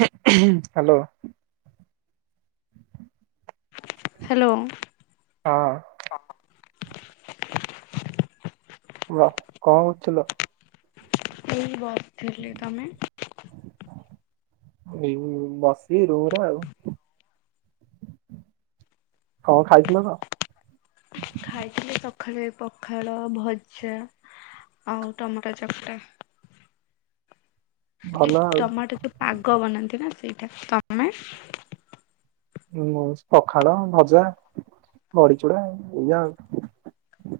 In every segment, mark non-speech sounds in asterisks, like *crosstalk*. Hello hello ହଁ ହ କଣ ହଥିଲ ଏହି ବ ଥିଲେ ତମେ ଏ ବସି ରୋରେ ଆଉ କଣ ଖାଇଥିଲ ତ କଖରେ ପଖାଳ ଭଜା ଆଉ ଟମାଟୋ ଚକଟା ଭଲ ସେଇ ଆଉ ଟମାଟୋ ଯୋଉ ପାଗ ବନାନ୍ତି ନା ସେଇଟା ତମେ ହୁଁ ପଖାଳ ଭଜା ବଡିଚୁଡା ଏଇଆା ଆଉ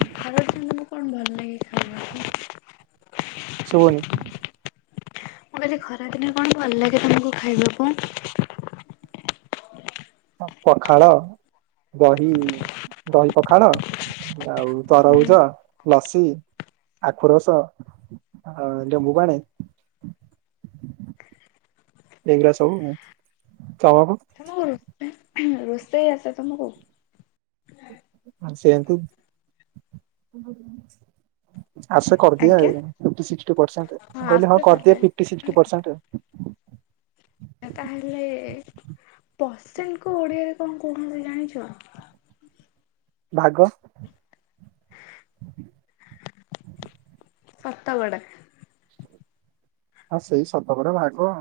ଖ କଣ ଭଲ ଲାଗେ ଖାଇବାକୁ ଶଭନି ମୁଁ କହିଲି ଖରା କିିନେ କଣ ଭଲ ଲାଗେ ତମକୁ ଖାଇବାକୁ ପଖାଳ ଦହି ଦହି ପଖାଳ ଆଉ ହୁଁ ତରଉଜ ଲସି ଆଖୁ ରସ ଆଉ ଲେମ୍ବୁ ପାଣି ଏଗ୍ରା ସବୁ କାମକୁ ରୋେଇ ଆଛ ତମକୁ ଆ ସେନ୍ତୁ ଆସ କରିଦି ଆଜ୍ଞା। ହଁ କହିଲ ଆସେ ତାହେଲେ ହଁ ତାହେଲେ ପରସେଣ୍ଟ କୁ ଓଡିଆରେ କଣ କହୁଛନ୍ତି ଜାଣିଛ ଭାଗ ସତ ଗଡ଼ ଆଉ ସେଇ ସତକଡ ଭାଗ।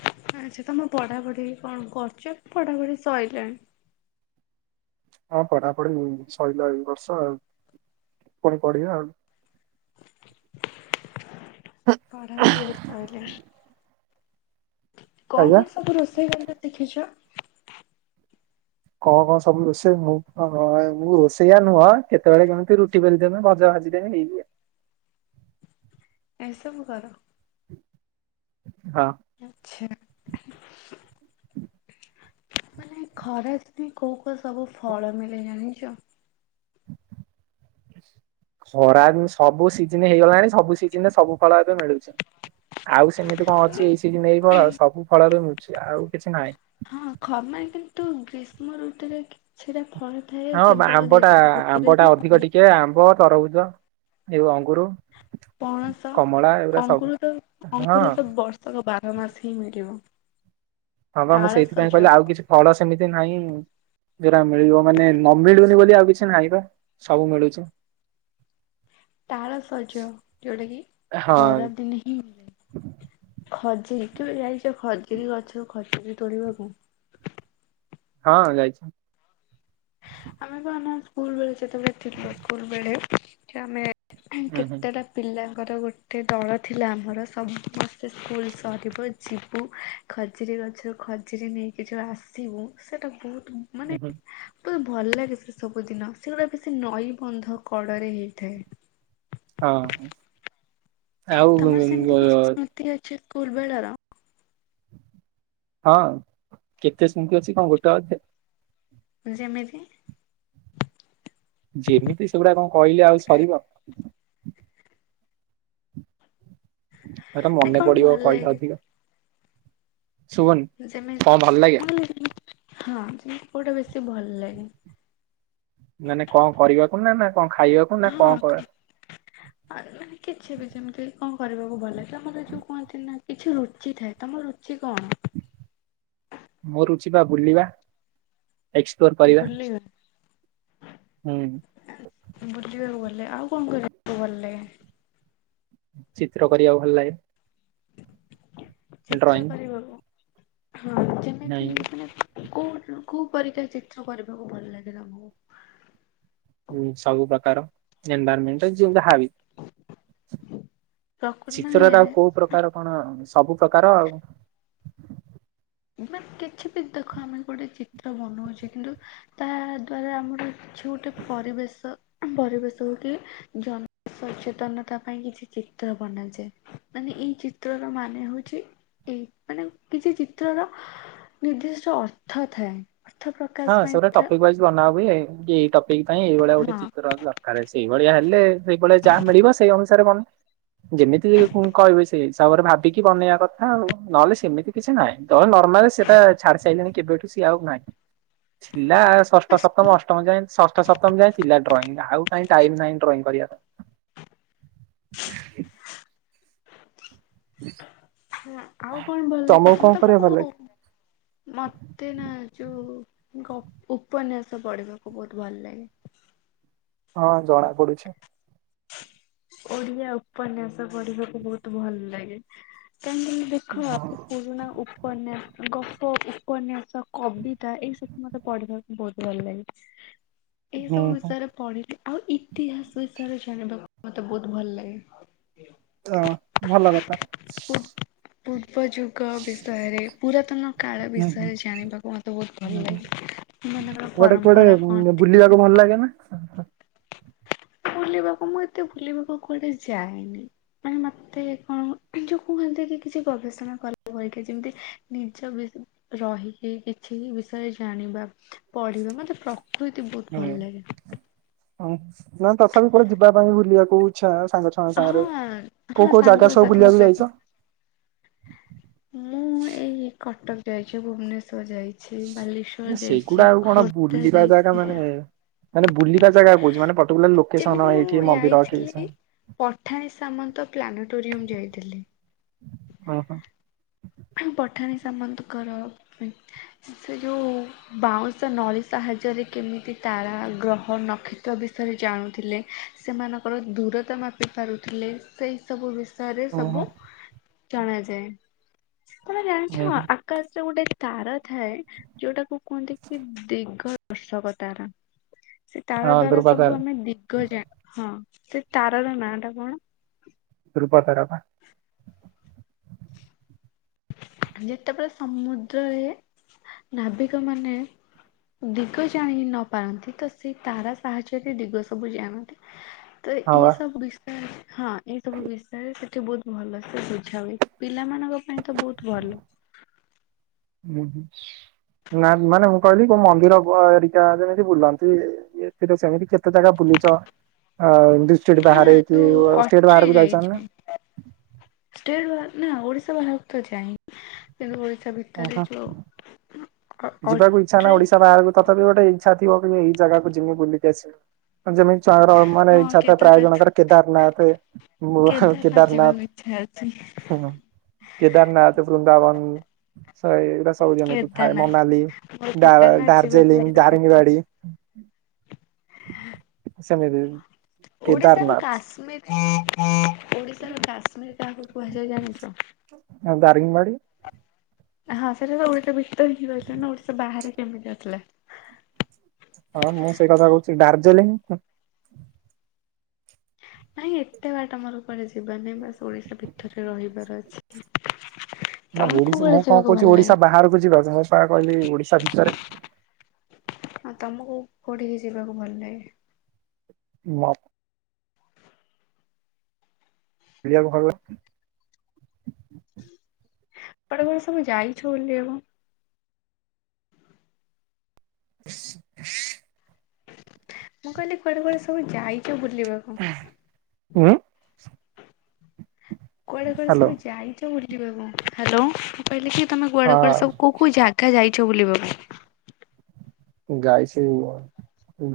ଆଚଛା ତମେ ପଢା ପଢି କଣ କରୁଚ? ପଢାପଢି ସରିଲାଣି। ହଁ ପଢାପଢି ସରିଲା ଏ ବର୍ଷ ଆଉ ପୁଣି ପଢିବା ଆଉ। ପଢ଼ାପାଢ଼ୀ ସଇଲାଣି। କଣ ଆଜ୍ଞା। କଣ ସବୁ ରୋଷେଇ କରିବା ଶିଖିଛ? କଣ କଣ ସବୁ ରୋଷେଇ ମୁ ମୁଁ ରୋଷେଇଆ ନୁହଁ କେତେବେଳେ କେମିତି ରୁଟି ବେଲିଦେବି ଭଜା ଭାଜି ଦେମି *unintelligible* ଏସବୁ କର। ହଁ। ଆଛା ମାନେ ଖରା ପାଇଁ କୋଉ କୋଉ ସବୁ ଫଳ ମିଳେ ଜାଣିଚ? ଖରାଦି ସବୁ ସିଜିନ ହେଇଗଲାଣି ସବୁ ସିଜିନରେ ସବୁ ଫଳ ଏବେ ମିଳୁଚି। ଆଉ ସେମିତି କଣ ଅଛି ଏଇ ସି ଏଇ ଆଉ ସବୁ ଫଳ *inaudible* ଆଉ କିଛି ନାହିଁ। ହଁ ଖମ କିନ୍ତୁ ଗ୍ରୀଷ୍ମ ଋତୁରେ କିଛିଟା ଫଳ ଥାଏ ହଁ କେବଳ ଆମ୍ବଟା ଗ୍ରୀଷ୍ମ ଋତୁରେ ଆମ୍ବଟା ହିଁ ଅଧିକ ମିଳେ ଟିକେ ଆମ୍ବ ତରଭୁଜ ଏ ଅଙ୍ଗୁର ପଣସ ଅଙ୍କୁୁର ହଁ ଅଙ୍କୁର ତ ବର୍ଷକ ବାର ମାସ ହିଁ ମିଳିବ। ହଁ ବା ମୁଁ ସେଇଥିପାଇଁ କହିଲି ତାଳସଜ ଆଉ କିଛି ଫଳ ସେମିତି ନାହିଁ ଯୋଉରା ମିଳିବ ମାନେ ନମଳୁନି ବୋଲି ଆଉ କିଛି ନାହିଁ ବା ସବୁ ମିଳୁଚି। ତାରଶଜ ଯୋଉଟା କି ହଁ ଖରା ଦିନେ ହିଁ ମିଳେ ଖଜେଇ କେବେ ଯାଇଛ ଖଜ କେହି ଗଛର ଖର୍ଚ୍ଚ ବି ତୋଳିବା କ ହଁ ଯାଇଚି। ଆମେ କହ ନା ସ୍କୁଲ ବେଳେ ଯେତେବେଳେ ଥିଲ ସ୍କୁଲ ବେଳେ ଆମେ ଆ ହୁଁ ହୁଁ କେତେଟା ପିଲା ତାଙ୍କର ଗୋଟେ ଦଳ ଥିଲା ଆମର ସମସ୍ତେ ସ୍କୁଲ ସରିବୁ ଯିବୁ ଖଜୁରୀ ଗଛରୁ ଖଜୁରୀ ନେଇକି ଯେଉଁ ଆସିବୁ ସେଇଟା ବହୁତ ହୁଁ ମାନେ ହୁଁ ବହୁତ ଭଲ ଲାଗେ ସେ ସବୁ ଦିନ, ସେଗୁଡା ବେଶୀ ନଈବନ୍ଧ କଳରେ ହେଇଥାଏ। ହଁ। ଆଉ ତମର ସେମିତି କିଛି ଅ, ସ୍ମୃତି ଅଛ ପୁଲବେଳର। ହଁ କେତେ ସେମିତି ଅଛି କଣ ଗୋଟେ ଅଧେ। ଯେମିତି? ଯେମିତି ସେଗୁଡା କଣ କହିଲି ଆଉ ସରିବ। ଏଟ ନା ମନେ କଣ ପଡିବ ଭଲ କହିଲା ଲାଗେ ଅଧିକ ଶୁବୁନି କଁ ଯେମିତି ଭଲ ଲାଗେ? ହଁ ଯେମିତି କୋଉଟା ବେଶୀ ଭଲ ଲାଗେ ମାନେ କଣ କରିବାକୁ ନାଁ ନାଁ ହଁ ଅ ମାନେ କିଛି ବି ଯେମିତି କଁ କରିବାକୁ ଭଲ ଲାଏ ତମର ଏ ଯୋଉ କୁହନ୍ତି ନାଁ କିଛି ରୁଚି ଥାଏ, ତମ ରୁଚି କଣ? ମୋ ରୁଚି ପା ବୁଲିବା‌। ଏକ୍ସପ୍ଲୋର କରିବା। ହୁଁ ଆ ବୁଲିବାକୁ ଭ ହେଲେ ଆଉ କଣ କରିବାକୁ ଭଲ ଲାଗେ? ଚିତ୍ର କରିବାକୁ ଭଲ ଲାଗେ। ଡ୍ରଇଂ ଚିତ୍ର କରିବାକୁ। ହଁ ଯେମିତି ନାଇଁ ମାନେ କୋଉ କୋଉ ପରିକା ଚିତ୍ର କରିବାକୁ ଭଲ ଲାଗିଲା ତମୁକୁ? ହୁଁ ସବୁ ପକାର ଏନଭାରମେଣ୍ଟ ଯିଏ ଯାହା ବି। ପ୍ରକୃ ଚିତ୍ରରା ମାନେ ଆଉ କୋଉ ପ୍ରକାର କଣ ସବୁ ପ୍ରକାର ଆଉ ମାନେ କିଛି ବି ଦେଖ ଆମେ ଗୋଟେ ଚିତ୍ର ବନଉଚେ କିନ୍ତୁ ତାହା ଦ୍ଵାରା ଆମର କିଛି ଗୋଟେ ପରିବେଶ ଉଁହୁଁ ପରିବେଶ ହୋଉ କି ଜନ ସଚେତନତା ପାଇଁ କିଛି ଚିତ୍ର ବନାଯାଏ ମାନେ ଏଇ ଚିତ୍ରର ମାନେ ହଉଚି ଏଇ ମାନେ କିଛି ଚି ଚିତ୍ରର ନିର୍ଦ୍ଦିଷ୍ଟ ଅର୍ଥ ଥାଏ। ଅର୍ଥ ହଁ ପ୍ରକାଶ ପାଇଁ ସେଉରା ତା ଟପିକ ୱାଇଜ୍ ବନା ହୁଏ *unintelligible* ଏଇ ଟ ପିକ୍ ପାଇଁ ଏଇ ଭଳିଆ ହଁ ଗୋଟେ ଚିତ୍ର ଆ ମତେ ଦରକାର ଅଛି। ଭଳିଆ ହେଲେ ସେଇ ଭଳିଆ ଯାହା ମିଳିବ ସେଇ ଅନୁ ସାରେ ବନ ଯେମିତି ଫୁଁ କହିବେ ସେଇ ହିସାବରେ ଭାବିକି ବନେଇବା କଥା ଆଉ। ନହେଲେ ସେମିତି କିଛି ନାହିଁ। ନହେ ନର୍ମାଲି ସେଟା ଛାଡି ସାଇଲିଣି କେବେଠୁ ସିଏ ଆଉ ନାହିଁ। ଥିଲା ଷଷ୍ଠ ସପ୍ତମ ସ୍କୁଲ ଅଷ୍ଟମ ଯାଏଁ ଷଷ୍ଠ ସପ୍ତମ ଯାଏଁ ଥିଲା। ଡ୍ରଇଂ ଆଉ କାଇଁ ଟାଇମ ନାହିଁ ଡ୍ରଇଂ କରିବାର। ହଁ ଆଉ କଣ ଭଲ ଲାଗେ ତମକୁ କଣ ତମେ କରିବା ତମୁକୁ ଭଲ ଲାଗେ? ମତେ ନା ଯୋଉ ଗ ଉପନ୍ୟାସ ପଢ଼ିବାକୁ ବୋହୁତ ଭଲ ଲାଗେ‌। ହଁ ଜଣା ପଡ଼ୁଛି। ଓଡିଆ ଉପନ୍ୟାସ ପଢ଼ିବାକୁ ବୋହୁତ ଭଲ ଲାଗେ। କାହିଁକି ନାଁ ଦେଖ ସେ ପୁରୁଣା ଉପନ୍ୟାସ ଗ ପ ଉପନ୍ୟାସ କବିତା ଏଇ ସବୁ ମତେ ପଢିବାକୁ ବୋହୁତ ଭଲ ଲାଗେ। ଏହି ହୁଁ ସବୁ ହୁଁ ବିଷୟରେ ପଢ଼ିଲେ ଆଉ ଇ ତିହାସ ବିଷରେ ଜାଣିବାକୁ ମତେ ବହୁତ ଭଲ ଲାଗେ। ହ ଭଲ କଥା। ପୂର୍ବଯୁ ଗ ବିଷୟରେ ପୁରାତନ କାଳ ହୁଁ ବିଷୟରେ ଜାଣିବାକୁ ମତେ ବହୁତ ଭଲ ହୁଁ। ଲାଗେ। ସେମାନାନଙ୍କର କୁଆଡେ କୁଆଡେ ପରମ୍ପରା କଣ ବୁଲିବାକୁ ଥିଲା? ଭଲ ଲାଗେ ନା? ବୁଲିବାକୁ ମୁଁ ଏତେ ବୁଲିବାକୁ କୁଆଡେ ଯାଏନି ମାନେ ମତେ କଣ ଯୋଉ କୁହନ୍ତି କି କିଛି ଗବେଷଣା କଲା ପରିକା ଯେମିତି ନିଜ ବି ରହିକି କିଛି ବିଷୟରେ ଜାଣିବା ପଢିବା ମତେ ପ୍ର ହଇତ ବହୁତ ହୁଁ। ଭଲ ଲାଗେ ହଁ ନା ତଥାପି କୋଡେ ଯିବା ପାଇଁ ଭୁଲିବାକୁ ଚଛା ସାଙ୍ଗ ସାଙ୍ଗ ହଁ ସାଙ୍ଗରେ କୋଉ ହଁ କୋଉ ଜାଗା ସବୁ ସାଙ୍ଗସାଥିଙ୍କ ବୁଲିବାକୁ ସହିତ ଯାଇଛ ମୁଁ ଏଇ କଟକ ଯାଇଛ ଭୁବନେଶ୍ୱର ଯାଇଛେ ସେ ବାଲେଶ୍୍ୱର ଯାଇଛି ସେଇଗୁଡା ଆଉ କଣ ଖୋର୍ଦ୍ଧା ବୁଲିବା ଜାଗା ମାନେ ମାନେ ବୁଲିବା ଯାଇଛି ଜାଗା କହୁଛି ମାନେ ପର୍ଟିକୁଲାର ଲୋକେସନ ଯେମିତି ମୁଁ ଏଇଠି ମନ୍ଦିର କି ସେ ଯାଇଥିଲି ପଠାଣିୀ ସାମନ୍ତ ପ୍ଲାନେଟୋରିୟମ ଯାଇଥିଲି ହ ହୋ ପଠାନୀ ସାମନ୍ତଙ୍କର ସେ ଯୋଉ ବାଉଁଶ ନଳିୀ ସାହାଯ୍ୟରେ କେମିତି ତାରା ଗ୍ରହ ନକ୍ଷତ୍ର ବିଷୟରେ ଜାଣୁଥିଲେ ସେମାନଙ୍କର ଦୂରତା ମାପି ପାରୁଥିଲେ ସେଇ ସବୁ ବିଷ ସରେ ହୁଁ ସବୁ ହୁଁ ଜଣାାଯାଏ ତମେ ହୁଁ ଜାଣିଛ ହୁଁ ଆକାଶ ଗୋଟେ ତାରା ଥାଏ ଯୋଉଟାକୁ କୁହନ୍ତି କି ଦିଗ ଆବର୍ଶକତାରା ସେ ତାର ହଁ ଦ୍ଵାରା ଧ୍ରୁବତାରା ସବୁ ଆମେ ଦିଗ ଯା ହଁ ସେ ତାର ର ନାଁ ଟା କଣ ଦ ରପାତାରପ ଯେତେବେଳେ ସମୁଦ୍ରରେ ନାବିକ ମାନେ ଦିଗ ଜାଣି ନପାରନ୍ତି ତ ସେଇ ତାରା ସାହାଯ୍ୟରେ ଦିଗ ସବୁ ଜାଣନ୍ତି ତ ହଁ ଏ ବା ସବ ହଁ ଏଇ ସବୁ ବିଷୟରେ ସେଠି ବହୁତ ଭଲସେ ବୁଝା ହଏ ପିଲାମାନାନଙ୍କ ପାଇଁ ତ ବହୁତ ଭଲ ହୁଁ ହୁ ନା ମାନେ ମୁଁ କହିଲି କୋଉ ମନ୍ଦିର ଏରିକା ଯେମିତି ବୁଲନ୍ତି ଏଥିରେ ସେମିତି କେତେ ଜାଗା ବୁଲିଛ ଅ ଦୁଷ୍ଟେଟ ହଁ ବାହହାରଇ ଯୋଉ ସ୍ଟ ଅଟ୍ରି ବାହାର ବି ଯାଇଛ ନା ଯାଇଛି। ଷ୍ଟେଟ ବା ନା ଓଡିଶା ବାହାରକୁ ତ ଯାଇନି କିନ୍ତୁ ଭିତରେ ଓହୋ ଯୋଉ ଅ ଯିବାକୁ ଇଚଛା ନା ଅଟ୍ରି ଓଡିଶା ବାହାରକୁ ତ ତ ଗଟେ ଇଛାଥିବ ଏଇ ଜାଗାକୁ ଯମି ବୁିକି ଆସିବ ଯେମିତି ଙ୍କର ହଁ ମାନେଛାତ ପ୍ରାୟ କେଦାରନାଥ ଜଣଙ୍କର କେଦାରନାଥ କେଦାରନାଥ ଯିବାକୁ ଇଚ୍ଛା ଅଛି କେଦାରନାଥ ବୃନ୍ଦାବନ ଶ ଏଗୁଟା ସବ ଆମେ ତୁ ଥାଏ କେଦାରନାଥ ମନାଲି ମୋର କେଦାରନାଥ ଯିବାକୁ ଦଡାର୍ଜିଲିଂ ବହୁତ ଇଚ୍ଛା। ଦାରିଙ୍ଗୀବାଡ଼ି ସଦ ଓଡିଶାାରୁ କାଶ୍ମୀର ହୁଁ ଓଡିଶାର କାଶ୍ମୀର କାହାକୁ କୁହାଯାଏ ଜାଣିଛ ଦାରିଙ୍ଗବାଡି ହଁ ସେ ଭିତରେ ହ ରଥିଲେ ନା ସେ ବାହାରେ କେମିତି ଆସଥିଲା ହଁ ମୁଁ ସେଇ କଥା କହୁଛି ଡାର୍ଜିଲିଂ ନାଇଁ ଏତେ ବାଟ ମୋର କୁଆଡେ ଯିବାର ନାହିଁ ବାସ୍ ଓଡିଶା ଭିତରେ ରହିବାର ଅଛି। ନା ତମକୁ ଓଡିଶା କୁଆଡେ ମୁଁ କଣ ଯିବାକୁ ଭଲ କହୁଛି ଲାଗେ? ଓଡିଶା ବାହାରକୁ ଯିବା ପାଇଁ ମୁ ପା କହିଲି ଓଡିଶା ଭିତରେ। ହଁ ତମକୁ କୋଉଠିକି ଯିବାକୁ ଭଲ ଲାଗେ? ମତ୍ *inaudible* କୁଆଡେ କଣ ସବୁ ଯାଇଛ ବୁଲିବାକୁ? *inaudible* ମୁଁ କହିଲି କୁଆଡେ କୁଆଡେ ସବୁ ଯାଇଛ ବୁ ଲିବାକୁ ହଁ। କୁଆଡେ କୁଆଡେ ହ୍ୟାଲୋ ସବୁ ଯାଇଛ ବୋଲି ହ୍ୟାଲୋ ମୁଁ କହିଲି କି ତମେ କୁଆଡେ କୁଆଡେ ସବୁ ହଁ କଉ କୋଉ ଜାଗା ଯାଇ ଛ ବୋଲି ବାକୁ ଯାଇଛି ମ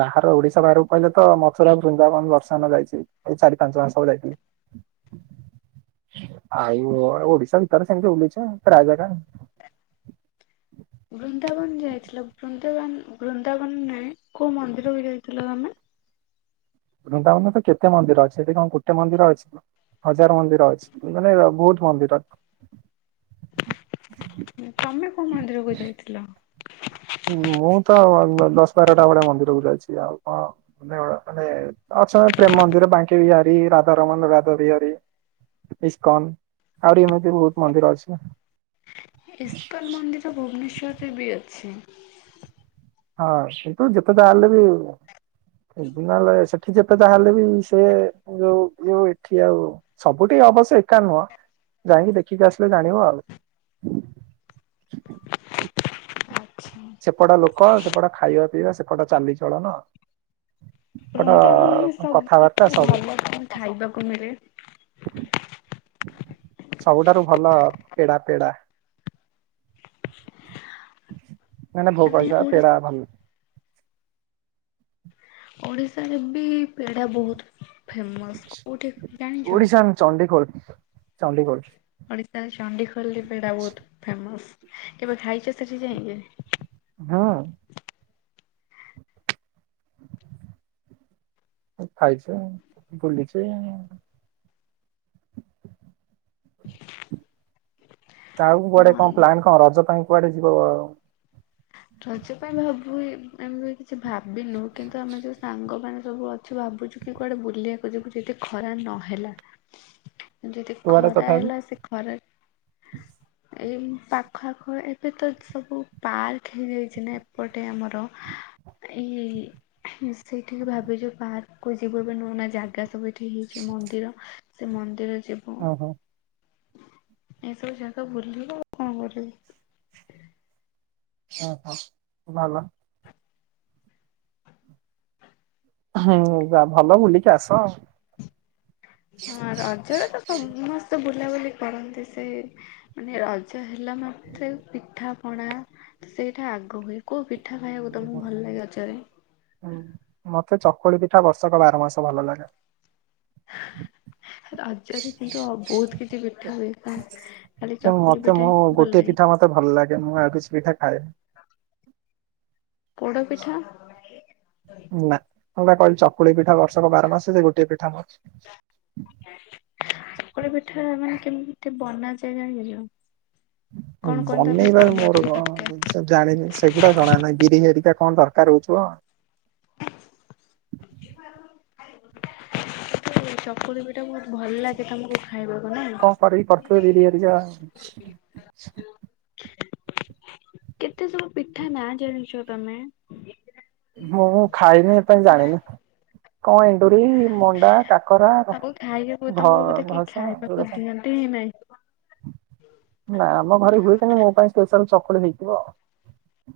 ବାହାର ଓଡିଶା ବାହାରକୁ କହିଲେ ତ ମଥୁରା, ବୃନ୍ଦାବନ ବର୍ଷା ନ ଯାଇଛି। ଏଇ ଚାରି ପାଞ୍ଚ ମାସ ହେବ ଯାଇଛିି। ଆଉ-ଉ-ଉ ଓଡିଶା ଭିତରେ ସେମିତି ବୁଲିଛି ରାୟଗଡା ବୃନ୍ଦାବନ ଯାଇଥିଲ ବୃନ୍ଦାବନ ବୃନ୍ଦାବନ ନରେ କୋଉ ମନ୍ଦିରକୁ ଯାଇଥିଲ ତମେ? ବୃନ୍ଦାବନ ତ କେତେ ମନ୍ଦିର ଅଛି ସେଠି କଣ ଗୋ ତେ ମନ୍ଦିର ଅଛି। ହଜାର ମନ୍ଦିର ଅଛି ମାନେ ବହୁତ ମନ୍ଦିର। ତମେ କୋଉ ମନ୍ଦିରକୁ ଯାଇଥିଲ? ମୁଁ ତ-ଅ-ଅ ଉ ଦଶ ବାରଟା ଭଳିଆ ମନ୍ଦିରକୁ ଯାଇଛି। ଆଉ କଣ ମ ମାନେ ଅଛନ୍ତି ପ୍ରେମ ମନ୍ଦିର, ବାଙ୍କି ବିହାରୀ, ରାଧାରମଣ, ରାଧା ବିହାରୀ, ଇସ୍କନ ଆହୁରି ଏମିତି ବହୁତ ମନ୍ଦିର ଅଛି। ଇସ୍କନ ମନ୍ଦିର ଭୁବନେଶ୍ୱରରେ ବି ଅଛି। ହଁ ସେଠୁ ଯେତେ ଯାହା ହେଲେ ବି ନହେଲେ ସେଠି ଯେତେ ଯାହା ହେଲେ ବି ସେ ଯୋଉ ଯଉ ଏଠି ଆଉ ସବୁଠି ଅବଶ୍ୟ ଏକା ନୁହଁ ଯାଇକି ଦେଖିକି ଆସିଲେ ଜାଣିବ ଆଉ। ଆଚ୍ଛା। ସେପଟ ଲୋକ, ସେପଟେ ଖାଇବା ପିଇବା, ସେପଟ ଚାଲିଚଳନ ସେପଟ ବୃନ୍ଦାବନରେ କଥାବାର୍ତ୍ତା ସବୁଠୁ ସବୁ ଭଲ କଣ ଖାଇବାକୁ ମିଳେ? ସବୁଠାରୁ ଭଲ ପେଡା ପେଡା। ନା ନା ଭୋଗ ମାନେ ହିସାବ ଓଡିଶା ପେଡା ଭଲ ଓଡିଶାରେ ବି ପେଡା ବହୁତ ଫେମସ କୋଉଠି ଜାଣିଛ? ଓଡିଶାନ୍ ଚଣ୍ଡିଖୋଲ ଚଣ୍ଡିଖୋଲ। ଓଡିଶାର ଚଣ୍ଡିଖୋଲ ପେଡା ବହୁତ ଫେମସ। କେବେ ଖାଇଚ ସେଠି ଯାଇକି? ହଁ। ଖାଇଚି ବୁଲିଚି। *unintelligible* ତାଉଁ କୁଆଡେ କଣ ମନି ପ୍ଲାନ କଣ ରଜ ପାଇଁ କୁଆଡେ ଯିବ-ଅ-ଅ-ଅ ରଜ ପାଇଁ ଭାବୁ ଆମେ କିଛି ଭାବିନୁ କିନ୍ତୁ ଆମେ ଯୋଉ ସାଙ୍ଗ ମାନେ ସବୁ ଅଛୁ ଭାବୁଛୁ କିଏ କୁଆଡେ ବୁଲିବାକୁ ଯିବୁ ଯଦି ଖରା ନହେଲା ଯଦି କୁଆଡେ ଖରା ତଥାପି ହେଲା ସେ ଖରା ଏଇ ପାଖ ଆଖ ଏବେ ତ ସବୁ ପାର୍କ ହେଇଯାଇଛି ନା ଏପଟେ ଆମର ଏଇ ସେଇଠିକି ଭାବିଛୁ ପାର୍କକୁୁ ଯିବୁ ଏ ନୂଆ ନୂଆ ଜାଗା ସବୁ ଠି ହେଇଛି ମନ୍ଦିର ସେ ମନ୍ଦିର ଯିବୁ ଓହୋ ଏସବୁ ଜାଗା ବୁଲିବୁ କଣ କରିବୁ ହଁ ହଁ ଭଲ ହୁଁ ଯା ଭଲ ବୁଲିକି ଆସ ହଁ ରଜରେ ତ ସମସ୍ତେ ବୁ ବୁଲା ବୁଲି କରନ୍ତି ସେ ମାନେ ରଜ ହେଲା ମାତ୍ରେ ପିଠା ପଣା ସେଇଟା ଆଗ ହୁଏ କୋଉ ପି ପିଠା ଖାଇବାକୁ ତମକୁ ଭଲ ଲାଗେ ରଜରେ ମତେ ଚକୁଳି ପିଠା ବର୍ଷକ ବାର ମାସ ଭଲ ଲାଗେ। ରଜରେ କିନ୍ତୁ ବହୁତ କିଛି ପିଠା ହୁଏ ପା ଖାଲି ଚକୁଳି ମତେ ପିଠା ମୁଁ ହିଁ ଭଲ ଲାଗେ। ଖାଏନି ପୋଡ ପିଠା ନା ମୁଁ ବା କହିଲି ଚକୁଳି ପିଠା ବର୍ଷକ ବାର ମାସ ଯେ ଗୋଟଏ ପିଠା ମୁଁ ଚକୁଳି ପିଠା ମାନେ କେମିତି ବନାଯାଏ ଜାଣିଚ ବନେଇବା ରେ ମୋର କଣ ଦରକାର? ସେ ଜାଣିନି ସେଗୁଡା କଣ ଆମେ ବିରି ହେରିକା କଣ ଦରକାର ହେଉଥିବ ସେ ଯୋଉ ଚକୁଳି ପି ସେଟା ବହୁତ ଭଲ ଲାଗେ ତମକୁ ଖାଇବାକୁ ନା କଣ କରିକି କରିଥିବେ ବିରି ହେରିକା *unintelligible* କେତେ ସବୁ ପିଠା ନା ଜଣିଛ ତମେ ମୁଁ ଖାଇନି ଏ ପାଇଁ ଜାଣିନି। କ ଏଣ୍ଡୁର ଏଇ ମଣ୍ଡା କାକରା ଭ ତାକୁ ଖାଇବାକୁ ଭ ତମକୁ ବୋଧେ କେହି ଭସା *inaudible* ଖାଇବାକୁ ଦିଅନ୍ତି ହିଁ ନାହିଁ। ନା ଆମ ଘରେ ହୁଏ ତେଣୁ ମୋ ପାଇଁ ସ୍ପେଶାଲ ଚକୁଳି ହେଇଥିବ।